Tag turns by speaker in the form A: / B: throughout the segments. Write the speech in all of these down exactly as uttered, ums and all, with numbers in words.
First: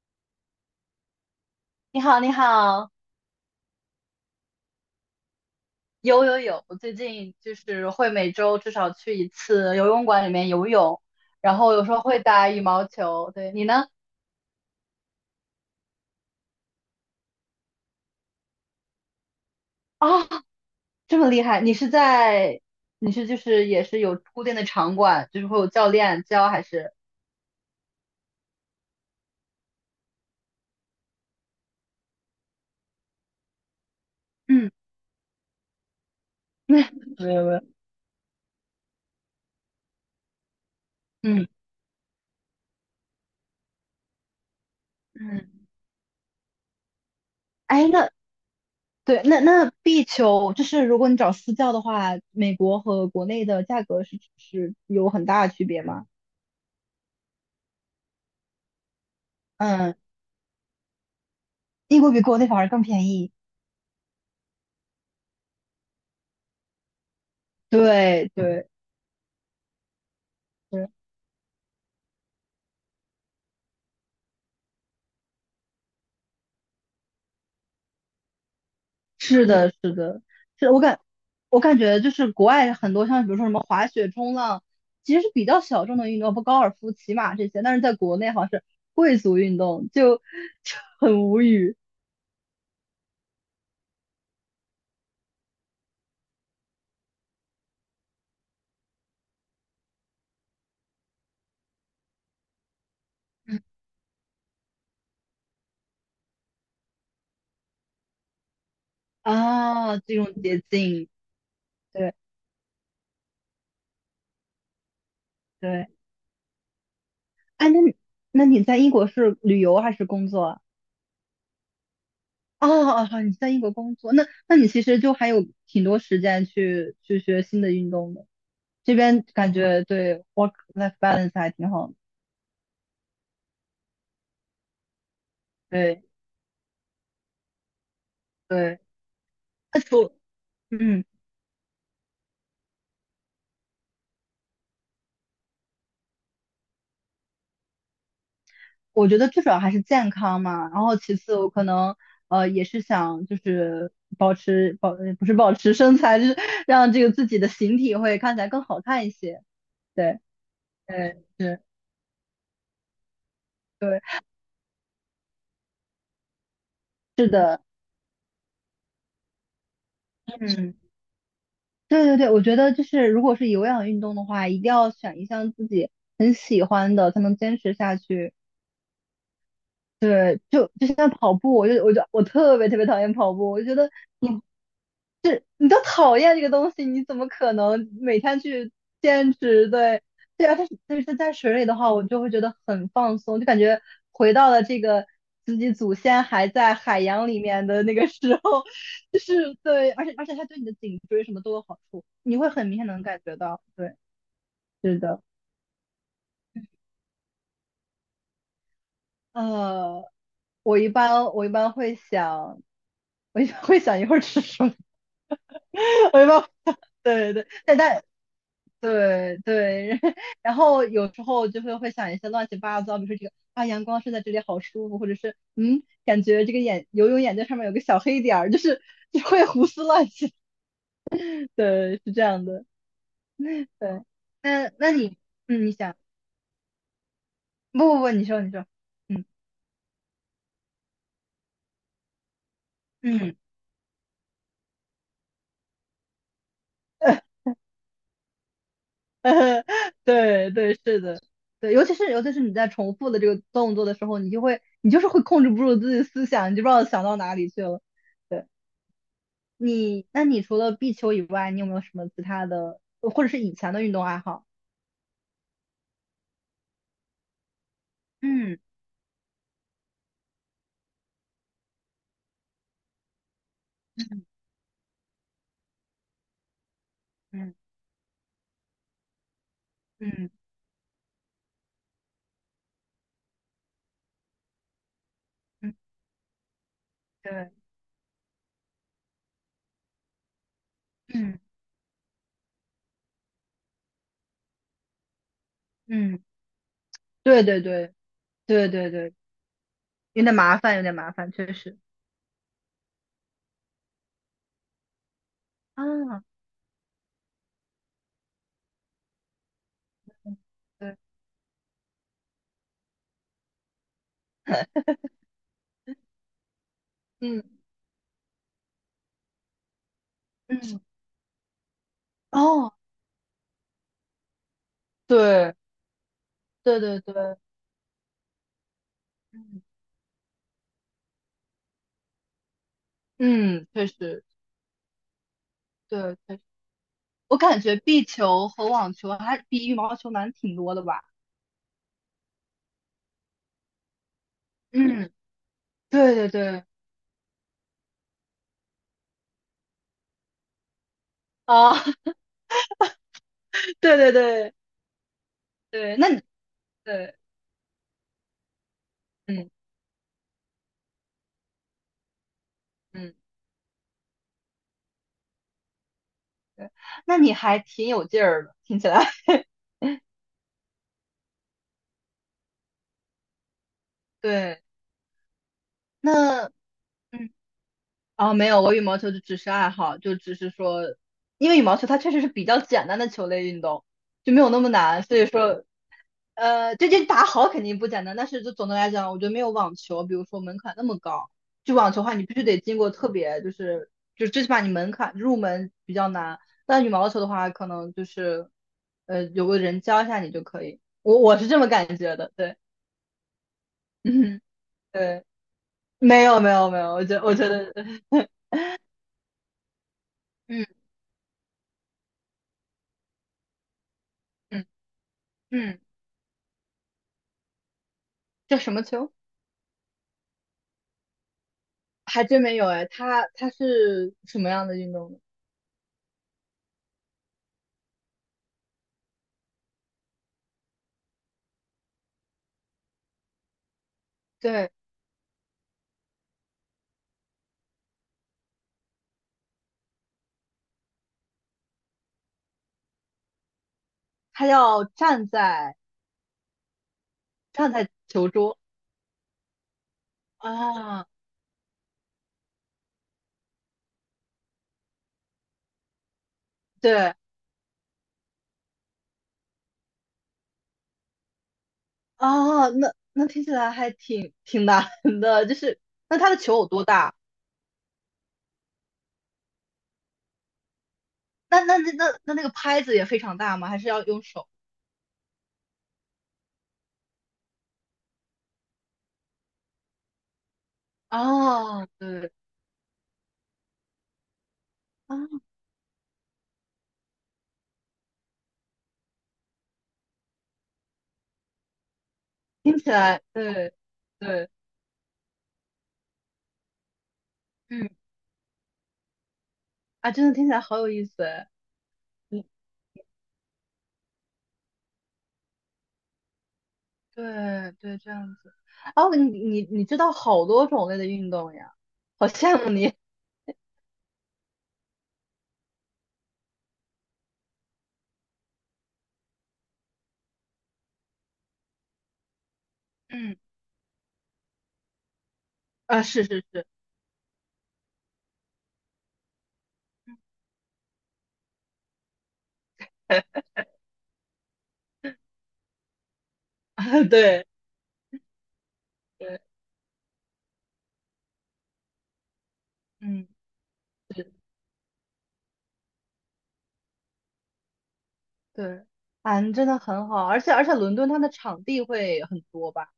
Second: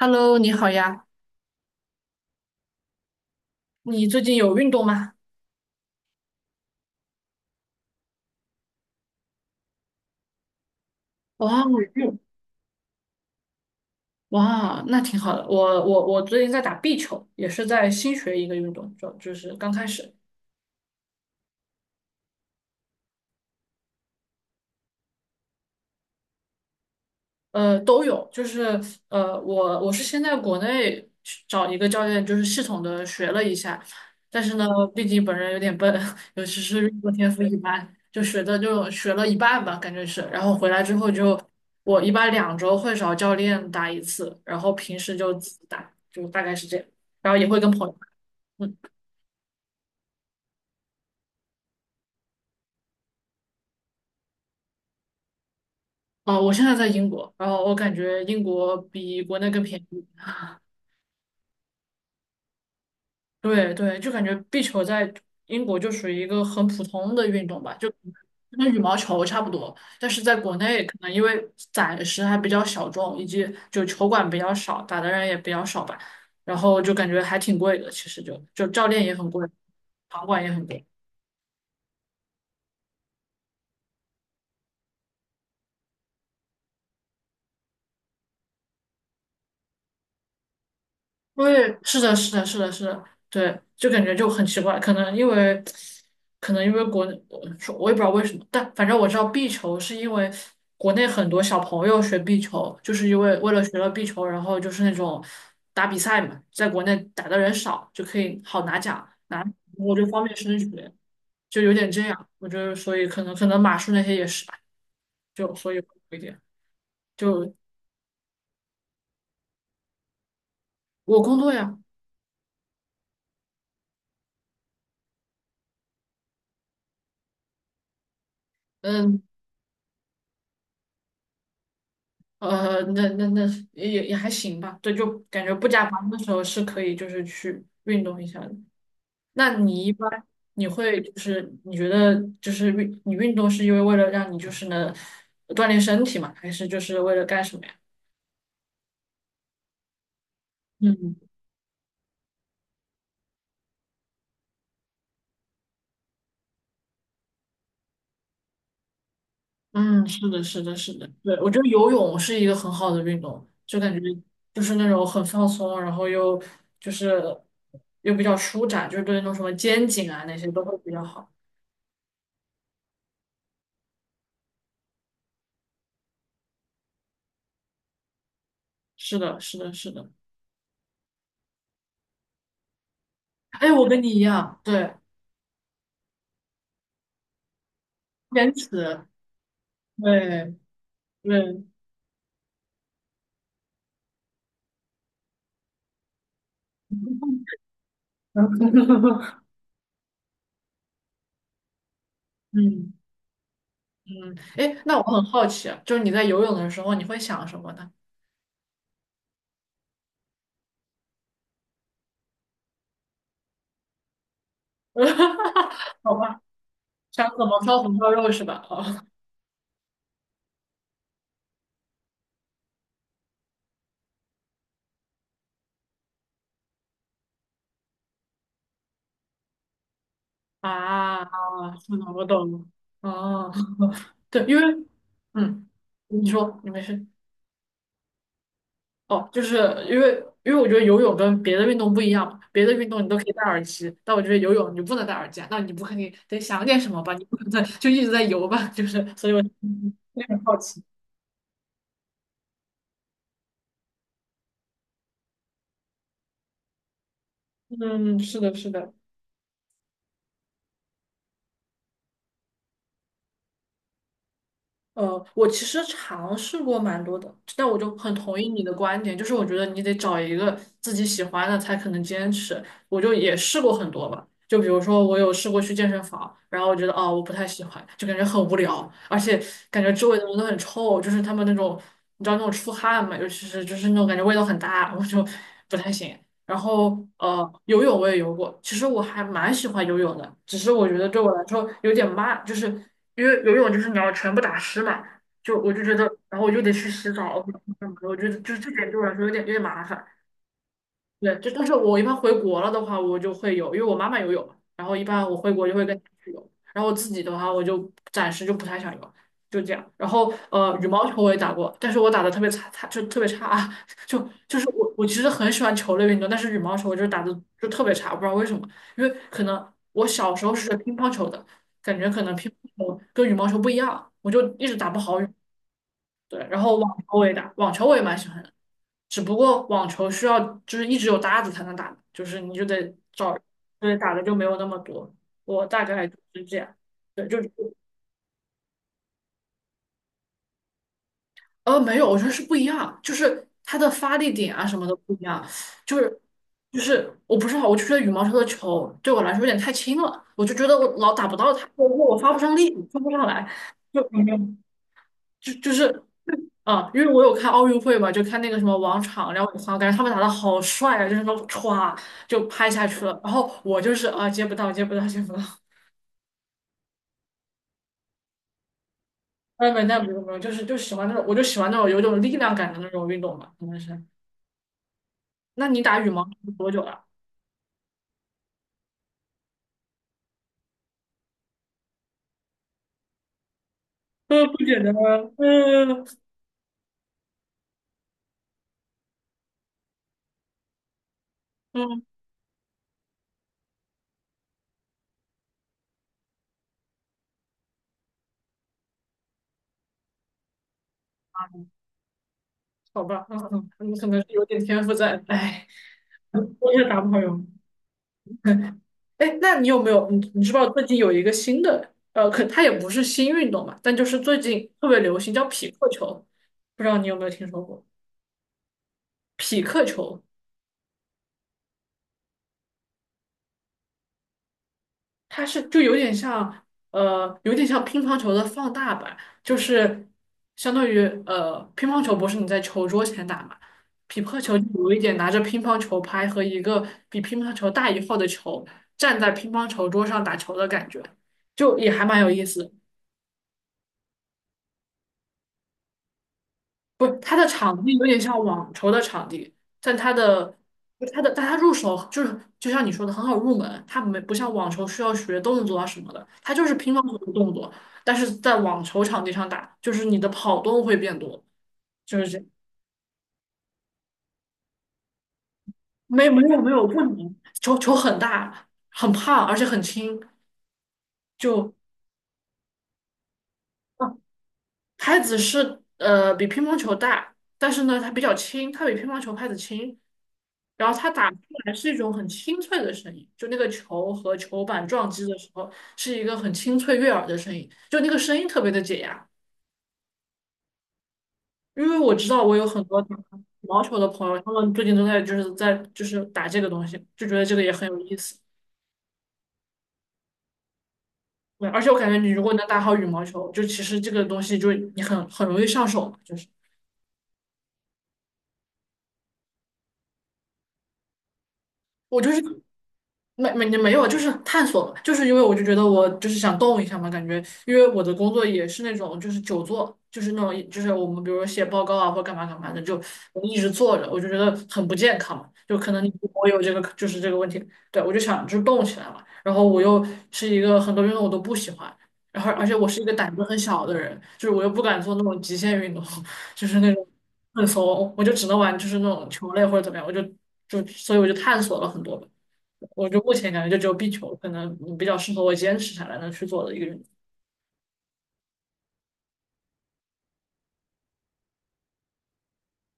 A: Hello，你好呀，
B: 你好，你好，
A: 你最近有运动吗？
B: 有有有，我最近就是会每周至少去一次游泳馆里面游泳，然
A: 哇，
B: 后
A: 有
B: 有时候
A: 运
B: 会打羽毛球。对，你呢？
A: 哇，那挺好的。我我我最近在打壁球，也是在新学一个运动，就就是刚开始。
B: 啊，这么厉害！你是在，你是就是也是有固定的场馆，就是会有教练教还是？
A: 呃，都有，就是呃，我我是先在国内去找一个教练，就是系统的学了一下，但是呢，
B: 嗯，
A: 毕竟本人有点笨，尤其
B: 那
A: 是运动天
B: 没
A: 赋
B: 有没
A: 一
B: 有，
A: 般，就学的就学了一半吧，感觉是，然后回来之后就
B: 嗯
A: 我一般两周会找教练打一次，然后平时就
B: 嗯，
A: 自己打，就大概是这样，然后也会跟朋
B: 哎，
A: 友打，
B: 那
A: 嗯，
B: 对，那那壁球就是如果你找私教的话，美国和国内的价格是是有很大的区别吗？
A: 哦，我现在在英国，然后我感觉英国比国内更便
B: 嗯，
A: 宜。
B: 英国比国内反而更便宜。
A: 对对，就感觉壁球在英国就属于一个很普通的运动吧，就
B: 对对。
A: 跟羽毛球差不多。但是在国内，可
B: 是
A: 能因为暂时还比较小众，以及就球馆比较少，打的人也比较少吧，然后就感觉还挺贵的。其实就就教练也很贵，
B: 是的，是的，
A: 场馆也很
B: 是我
A: 贵。
B: 感我感觉就是国外很多像比如说什么滑雪、冲浪，其实是比较小众的运动，不高尔夫、骑马这些，但是在国内好像是贵族运动，就 就很无语
A: 对，是的，是的，是的，是的，对，就感觉就很奇怪，可能因为，可能因为国内，呃说我也不知道为什么，但反正我知道壁球是因为国内很多小朋友学壁球，就是因为为了学了壁球，然后就是那种打比赛嘛，在国内打的人少，就可以好拿奖，拿我
B: 啊，
A: 就
B: 这
A: 方
B: 种
A: 便升
B: 捷
A: 学，
B: 径，
A: 就有点这
B: 对
A: 样，我觉得所以可能可能马术那些也是吧，就所以会
B: 对，
A: 有一点，就
B: 哎，那你那你在英国是旅游还是工作啊？
A: 我工作呀，
B: 哦哦，好你在英国工作，那那你其实就还有挺多时间去去学新的运动的，这
A: 嗯。
B: 边感觉对 work life balance 还挺好的，
A: 呃，那那那也也还行吧，对，就感觉不加
B: 对。
A: 班的时候是可以，就是去运动一下的。
B: 对，
A: 那
B: 那
A: 你一般
B: 除，
A: 你会
B: 嗯，
A: 就是你觉得就是运你运动是因为为了让你就是能锻炼身体嘛，还是就是为了干什么呀？
B: 我觉得最主要还是健康嘛，然后其
A: 嗯
B: 次我可能呃也是想就是保持保，呃不是保持身材，就是 让这个自己的形体会看起来更好看一些。
A: 嗯，
B: 对，
A: 是的，是的，是的，
B: 对，
A: 对，我觉
B: 是，
A: 得游泳是一个很好的运动，就感觉
B: 对，
A: 就是那种很放松，然后又就是
B: 是的，
A: 又比较舒展，就是对那种什么肩颈啊那些都
B: 嗯，
A: 会比较好。
B: 对对对，我觉得就是如果是有氧运动的话，一定要选一项自己很喜欢的，才能坚持下去。
A: 是的，是的，是的。
B: 对，就就像跑步，我就我就我特别特别讨厌跑步，我就
A: 哎，
B: 觉
A: 我
B: 得。
A: 跟你一样，对，
B: 是你都讨厌这个东西，你怎么可能每天
A: 坚持，
B: 去坚持？对，对啊，
A: 对
B: 但是但是在水
A: 对，
B: 里的话，我就会觉得很放松，就感觉回到了这个自己祖先还在海洋里面的那个时候，就 是对，而且而且它对你的颈椎什么都有好处，你会很明显
A: 嗯
B: 能感觉到。对，
A: 嗯，哎，那
B: 是
A: 我
B: 的，
A: 很好奇啊，就是你在游泳的时候，你会想什么呢？
B: 呃，我一般我一般会想，我一般会想一会儿吃什么。
A: 好
B: 没
A: 吧，
B: 办法，
A: 想
B: 对对
A: 怎
B: 对，
A: 么
B: 但
A: 烧红
B: 但
A: 烧肉是吧？哦
B: 对对，然后有时候就会会想一些乱七八糟，比如说这个啊，阳光射在这里好舒服，或者是嗯，感觉这个眼游泳眼镜上面有个小黑点儿，就是就会胡思乱想。
A: 啊，是
B: 对，
A: 的，
B: 是这
A: 我
B: 样
A: 懂了。
B: 的。
A: 哦，
B: 对，
A: 对，因为，
B: 那那你嗯，
A: 嗯，
B: 你想，
A: 你说，你没事。
B: 不不不，你说你说，嗯
A: 哦，就是因为因为我觉得游泳跟别的运动不一样嘛别的运动你都可以
B: 嗯。
A: 戴耳机，但我觉得游泳你不能戴耳机啊，那你不肯定得想点什么吧？你不 可能在就一直在游吧？就是，所以我 有点
B: 对
A: 好
B: 对，
A: 奇。
B: 是的，对，尤其是尤其是你在重复的这个动作的时候，你就会你就是会控制不住自己的思想，你就不知道想到哪里去了。
A: 嗯，是
B: 对
A: 的，是的，
B: 你，那你除了壁球以外，你有没有什么其他的，或者是以前的运动爱好？
A: 呃，我其实尝试过蛮多的，但我就很同意
B: 嗯
A: 你的观点，就是我觉得你得找一个自己喜欢的才可能坚持。我就也试过很多吧，就比如说我有试过去健身房，然后我觉得哦我不太
B: 嗯
A: 喜欢，就感觉很无聊，而且感觉周围的
B: 嗯
A: 人都很臭，就是他们那种你知道那种出汗嘛，尤其是就是那种感觉味道很大，我就
B: 嗯，
A: 不太行。然后呃，
B: 对，
A: 游泳我也游过，其实我还蛮喜欢游泳的，只是我觉得对我
B: 嗯
A: 来说有点慢，就是因为游泳就是你要全部打湿嘛，就我就觉得，
B: 嗯，
A: 然后我就得去洗澡，
B: 对
A: 我就
B: 对对
A: 我觉得就是
B: 对
A: 这点
B: 对
A: 对我
B: 对，
A: 来说有点有点麻烦。
B: 有点麻烦，有点麻烦，
A: 对，就
B: 确
A: 但是
B: 实。
A: 我一般回国了的话，我就会有，因为我妈妈有有嘛然后一般我回国就会跟她
B: 啊，
A: 去有，然后我自己的话，我就暂时就不太想有，就这样。然后
B: 嗯
A: 呃，羽
B: 对，
A: 毛球我也打过，但是我打的特别差，差就特别差啊，就就是我我其实很喜欢球类运动，但是羽毛球我就是打的
B: 嗯
A: 就特别差，不知道为什么，因为可能我小时候
B: 嗯
A: 是学
B: 嗯
A: 乒乓球的，感觉可能乒
B: 哦，
A: 乓球跟羽毛球不一样，我就一直打不好羽。
B: 对
A: 对，然后
B: 对
A: 网球
B: 对
A: 我也
B: 对，
A: 打，网球我也蛮喜欢的。只不
B: 嗯
A: 过网球需要就是一直有搭子才能打，就是你就得找，
B: 嗯，确
A: 对，打的
B: 实，
A: 就没有那么多。我大概就
B: 对。
A: 是这样，对，
B: 我
A: 就是
B: 感觉壁球和网球还比羽毛球难挺多的吧？
A: 呃没有，我觉得是不一样，就是它的发力点啊什么的
B: 嗯，
A: 不一样，就
B: 对
A: 是
B: 对对，
A: 就是我不知道，我就觉得羽毛球的球对我来说有点太轻了，我就觉得我老打不到它，
B: 啊，
A: 我我 发不上力，发不上来，
B: 对
A: 就
B: 对
A: 没有。
B: 对
A: 就就是
B: 对，那你
A: 啊，因为
B: 对，
A: 我有看奥运会嘛，就看那个什么王昶、廖
B: 嗯
A: 永康，感觉他们打的好帅啊，就是那种歘就拍下去
B: 嗯，
A: 了。然后我就是啊，接不到，接不到，接不到。
B: 对，那你还挺有劲儿的，听起来。
A: 哎，没那没有没有，就是就喜欢那种，我就喜欢那种有种力量感的那种运动嘛，可能是。
B: 对，
A: 那你打羽毛球
B: 那
A: 多久了？
B: 嗯，啊，没有，我羽毛球就只是爱好，就只是说，因为羽毛球它确实是比较简单的球类运动，就没
A: 嗯，
B: 有
A: 不
B: 那么
A: 简单
B: 难，所以
A: 啊，
B: 说，
A: 嗯
B: 呃，这这打好肯定不简单，但是就总的来讲，我觉得没有网球，比如说门槛那么高。就网球
A: 嗯，
B: 的话，你必须得经过特别，就是就最起码你门槛入门比较难。但羽毛球的话，可能就是呃有个人教一下你就可以。我我是这么感觉的，对，
A: 好吧，嗯嗯，你 可能是
B: 嗯，
A: 有点天赋在，
B: 对，
A: 哎，
B: 没有没有
A: 我
B: 没
A: 也
B: 有，
A: 打
B: 我
A: 不好
B: 觉我
A: 哟。
B: 觉得，
A: 毛哎，那你有没有你你知不知道
B: 嗯
A: 最近有一个新的呃，可它也不是新运动嘛，但就是最
B: 嗯
A: 近特别流行叫匹
B: 嗯，
A: 克球，不知道你有没有听说过？
B: 叫什么球？
A: 匹克球
B: 还真没有哎，它它是什么样的运动呢？
A: 它是就有点像呃，有点像乒乓球的放大版，就是相当于呃，乒乓球不是你在球桌前打嘛，匹克球就
B: 对，
A: 有一点拿着乒乓球拍和一个比乒乓球大一号的球站在乒乓球桌上打球的感觉，就也还蛮有意思
B: 它要站在
A: 不，它的
B: 站
A: 场
B: 在
A: 地有点
B: 球
A: 像
B: 桌
A: 网球的场地，但它的就
B: 啊。
A: 它的但它入手就是就像你说的很好入门，它没不像网球需要学动作啊什么的，它就是乒乓
B: 对，
A: 球的动作，但是在网球场地上打，就是你的跑动会变多，就是这样。
B: 哦，那那听起来还挺挺难的，就是那
A: 没
B: 它的
A: 没
B: 球
A: 有
B: 有
A: 没
B: 多
A: 有不
B: 大？
A: 能，球球很大，很胖，而且很轻，
B: 那
A: 就。
B: 那那那那那个拍子也非常大吗？还是要用手？
A: 拍子是呃比乒乓球大，但是呢它比较轻，它比乒乓球拍子轻，然后它打出来
B: 哦，
A: 是一种很
B: 对，
A: 清脆的声音，就那个球和球板撞击的
B: 啊、
A: 时候是一个很清脆悦耳的声音，就那个声音特别的解压。因为我知道我有
B: 听
A: 很
B: 起
A: 多打
B: 来
A: 羽
B: 对
A: 毛球的朋友，
B: 对，
A: 他们最近都在就是在就是打这个东西，就觉得这个也很
B: 嗯，
A: 有意思。
B: 啊，真的听起来好有意思哎，
A: 对，而且我感觉你如
B: 嗯，
A: 果能打好羽毛球，就其实这个东西就你很很容易上手嘛，就是
B: 对对，这样子，哦，你你你知道好多种类的运动呀，
A: 我
B: 好
A: 就是。
B: 羡慕你，
A: 没没没有，就是探索嘛，就是因为我就觉得我就是想动一下嘛，感觉因为我的工作也是那种就是久坐，就是那种就是我们比如说写报告啊或干嘛干嘛的，就
B: 嗯，
A: 我们一直坐着，我就觉得很不健康嘛，就可
B: 啊，
A: 能你
B: 是是
A: 我有
B: 是，
A: 这个就是这个问题，对我就想就是动起来嘛，然后我又是一个很多运动我都不喜欢，然后而且我是一个胆子很小的人，就是我又不敢做那种极限运动，就是那种
B: 对
A: 很怂，我就只能玩就是那种
B: 对，
A: 球类或者怎么样，我就就所以我就探索了很多吧我就
B: 嗯。
A: 目前感觉就只有壁球可能比较适合我坚持下来能去做的一个运动。
B: 对，嗯，真的很好，而且而且伦敦它的场地会很多吧？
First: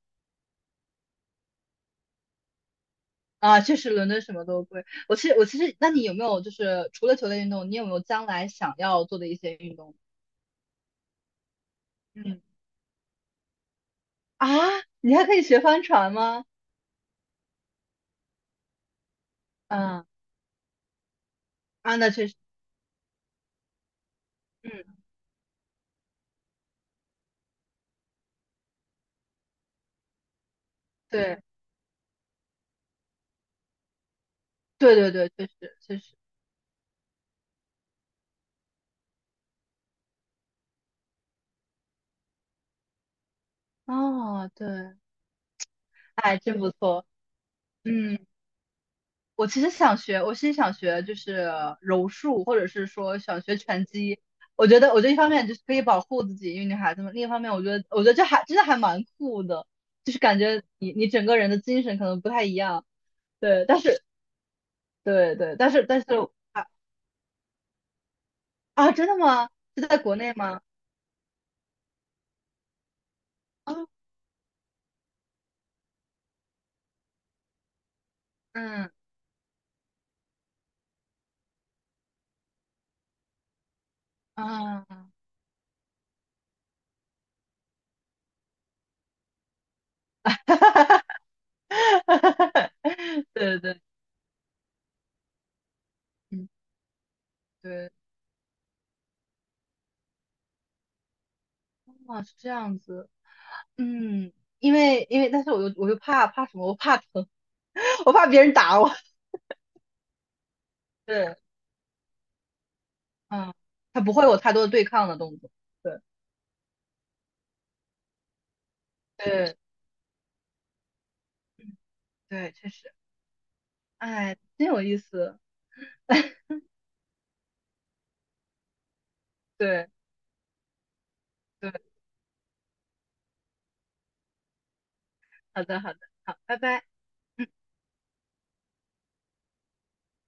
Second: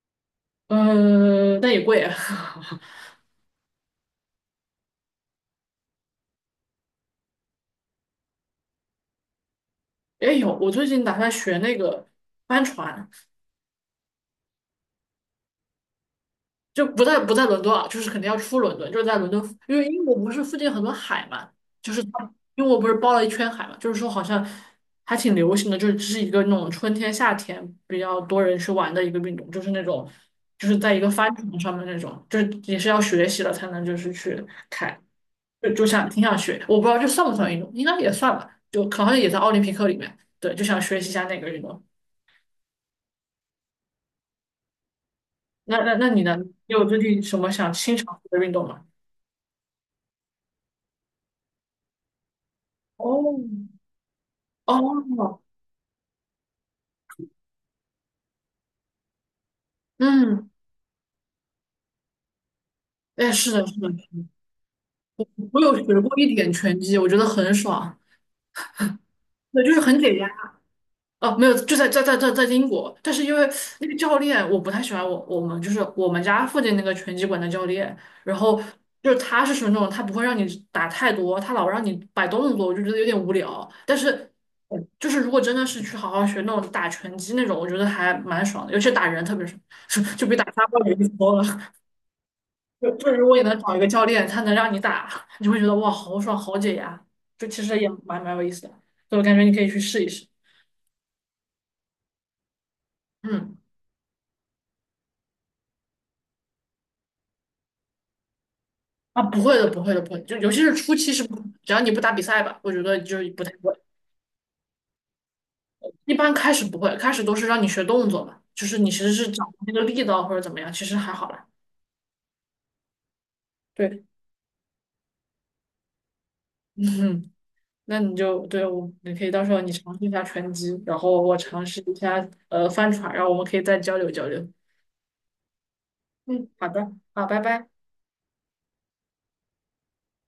A: 呃，但也贵啊。
B: 啊，确实伦敦什么都贵。我其实我其实，那你有没有就是除了球类运动，你有没有将来想要做的一些运动？
A: 也有，我最近打算学那个
B: 嗯，
A: 帆船，
B: 啊，你还可以学帆船吗？
A: 就不在不在伦敦啊，就是肯定要出伦敦，就是在伦敦，因为英
B: 嗯
A: 国不是附近很多海嘛，就
B: 啊，
A: 是
B: 那确
A: 它
B: 实，
A: 英国不是包了一圈海嘛，就是说好像
B: 嗯，
A: 还挺流行的，就是这是一个那种春天夏天比较多人去玩的一个运动，就是那种就是在一个帆
B: 对
A: 船上面那种，就是也是要学习了才能就是去
B: 对
A: 开。
B: 对对，确实
A: 就就
B: 确
A: 想
B: 实。
A: 挺想学，我不知道这算不算运动，应该也算吧，就好像也在奥林匹克里面。对，就想学习一下那个运动。
B: 哦，对，
A: 那那那你呢？
B: 哎，
A: 你
B: 真不
A: 有最
B: 错，
A: 近什么想新
B: 嗯。
A: 尝试的运动吗？
B: 我其实想学，我其实想学就是柔术，或者是说
A: 哦
B: 想学拳击。我觉得，我觉得一方
A: 哦，
B: 面就是可以保护自己，因为女孩子嘛；另一方面，我觉得，我觉得这还真的还蛮酷的，就是感
A: 嗯，
B: 觉你你整个人的精神可能不太一样。
A: 哎，是
B: 对，
A: 的，是
B: 但
A: 的，
B: 是对对，
A: 我
B: 但
A: 有
B: 是
A: 学
B: 但是
A: 过一点
B: 啊
A: 拳击，我觉得很爽，
B: 啊，真的吗？
A: 对，就是
B: 是在
A: 很解
B: 国
A: 压。
B: 内吗？
A: 哦，没有，就在在在在在英国，但是因为
B: 啊，
A: 那个教练我不太喜欢我我们就是我们家附近那个拳击馆的教练，然后
B: 嗯
A: 就是他是属于那种他不会让你打太多，他老让你摆动作，我就觉得有点无聊。但是嗯
B: 啊，
A: 就是如果真的是去好好学那种打拳击那种，我觉得还蛮爽的，尤其打人特别爽，就比打沙包有意思多了。就就 如果你能
B: 对对
A: 找一
B: 对，
A: 个教练，他能让你打，你就会觉得哇好爽
B: 嗯
A: 好解压，就其实也
B: 对，
A: 蛮蛮有意思的，所以我感觉你可以去试一试。
B: 啊是这样子，
A: 嗯。
B: 嗯，因为因为，但是我又我又怕怕什么？我怕疼。我怕别人打我。
A: 啊，不会的，不会的，不会的就尤其是初期是不，
B: 对，
A: 只要你不打比赛吧，我觉得就是不太
B: 嗯，
A: 会。
B: 他不会有太多的对抗的动作。对，
A: 一般开始不会，开始都是让你学动作嘛，就是你其实是掌握
B: 对
A: 那个力道或者怎么样，其实还好啦。
B: 对，确实，
A: 对，
B: 哎，真有意思。
A: 嗯，那你就对我，你可以到时候你
B: 对，
A: 尝试一下拳击，然后我尝
B: 对，
A: 试一下呃翻船，然后我们可以再交流交流。
B: 好的，好的，好，
A: 嗯，
B: 拜
A: 好
B: 拜。
A: 的，好，拜
B: 嗯。
A: 拜。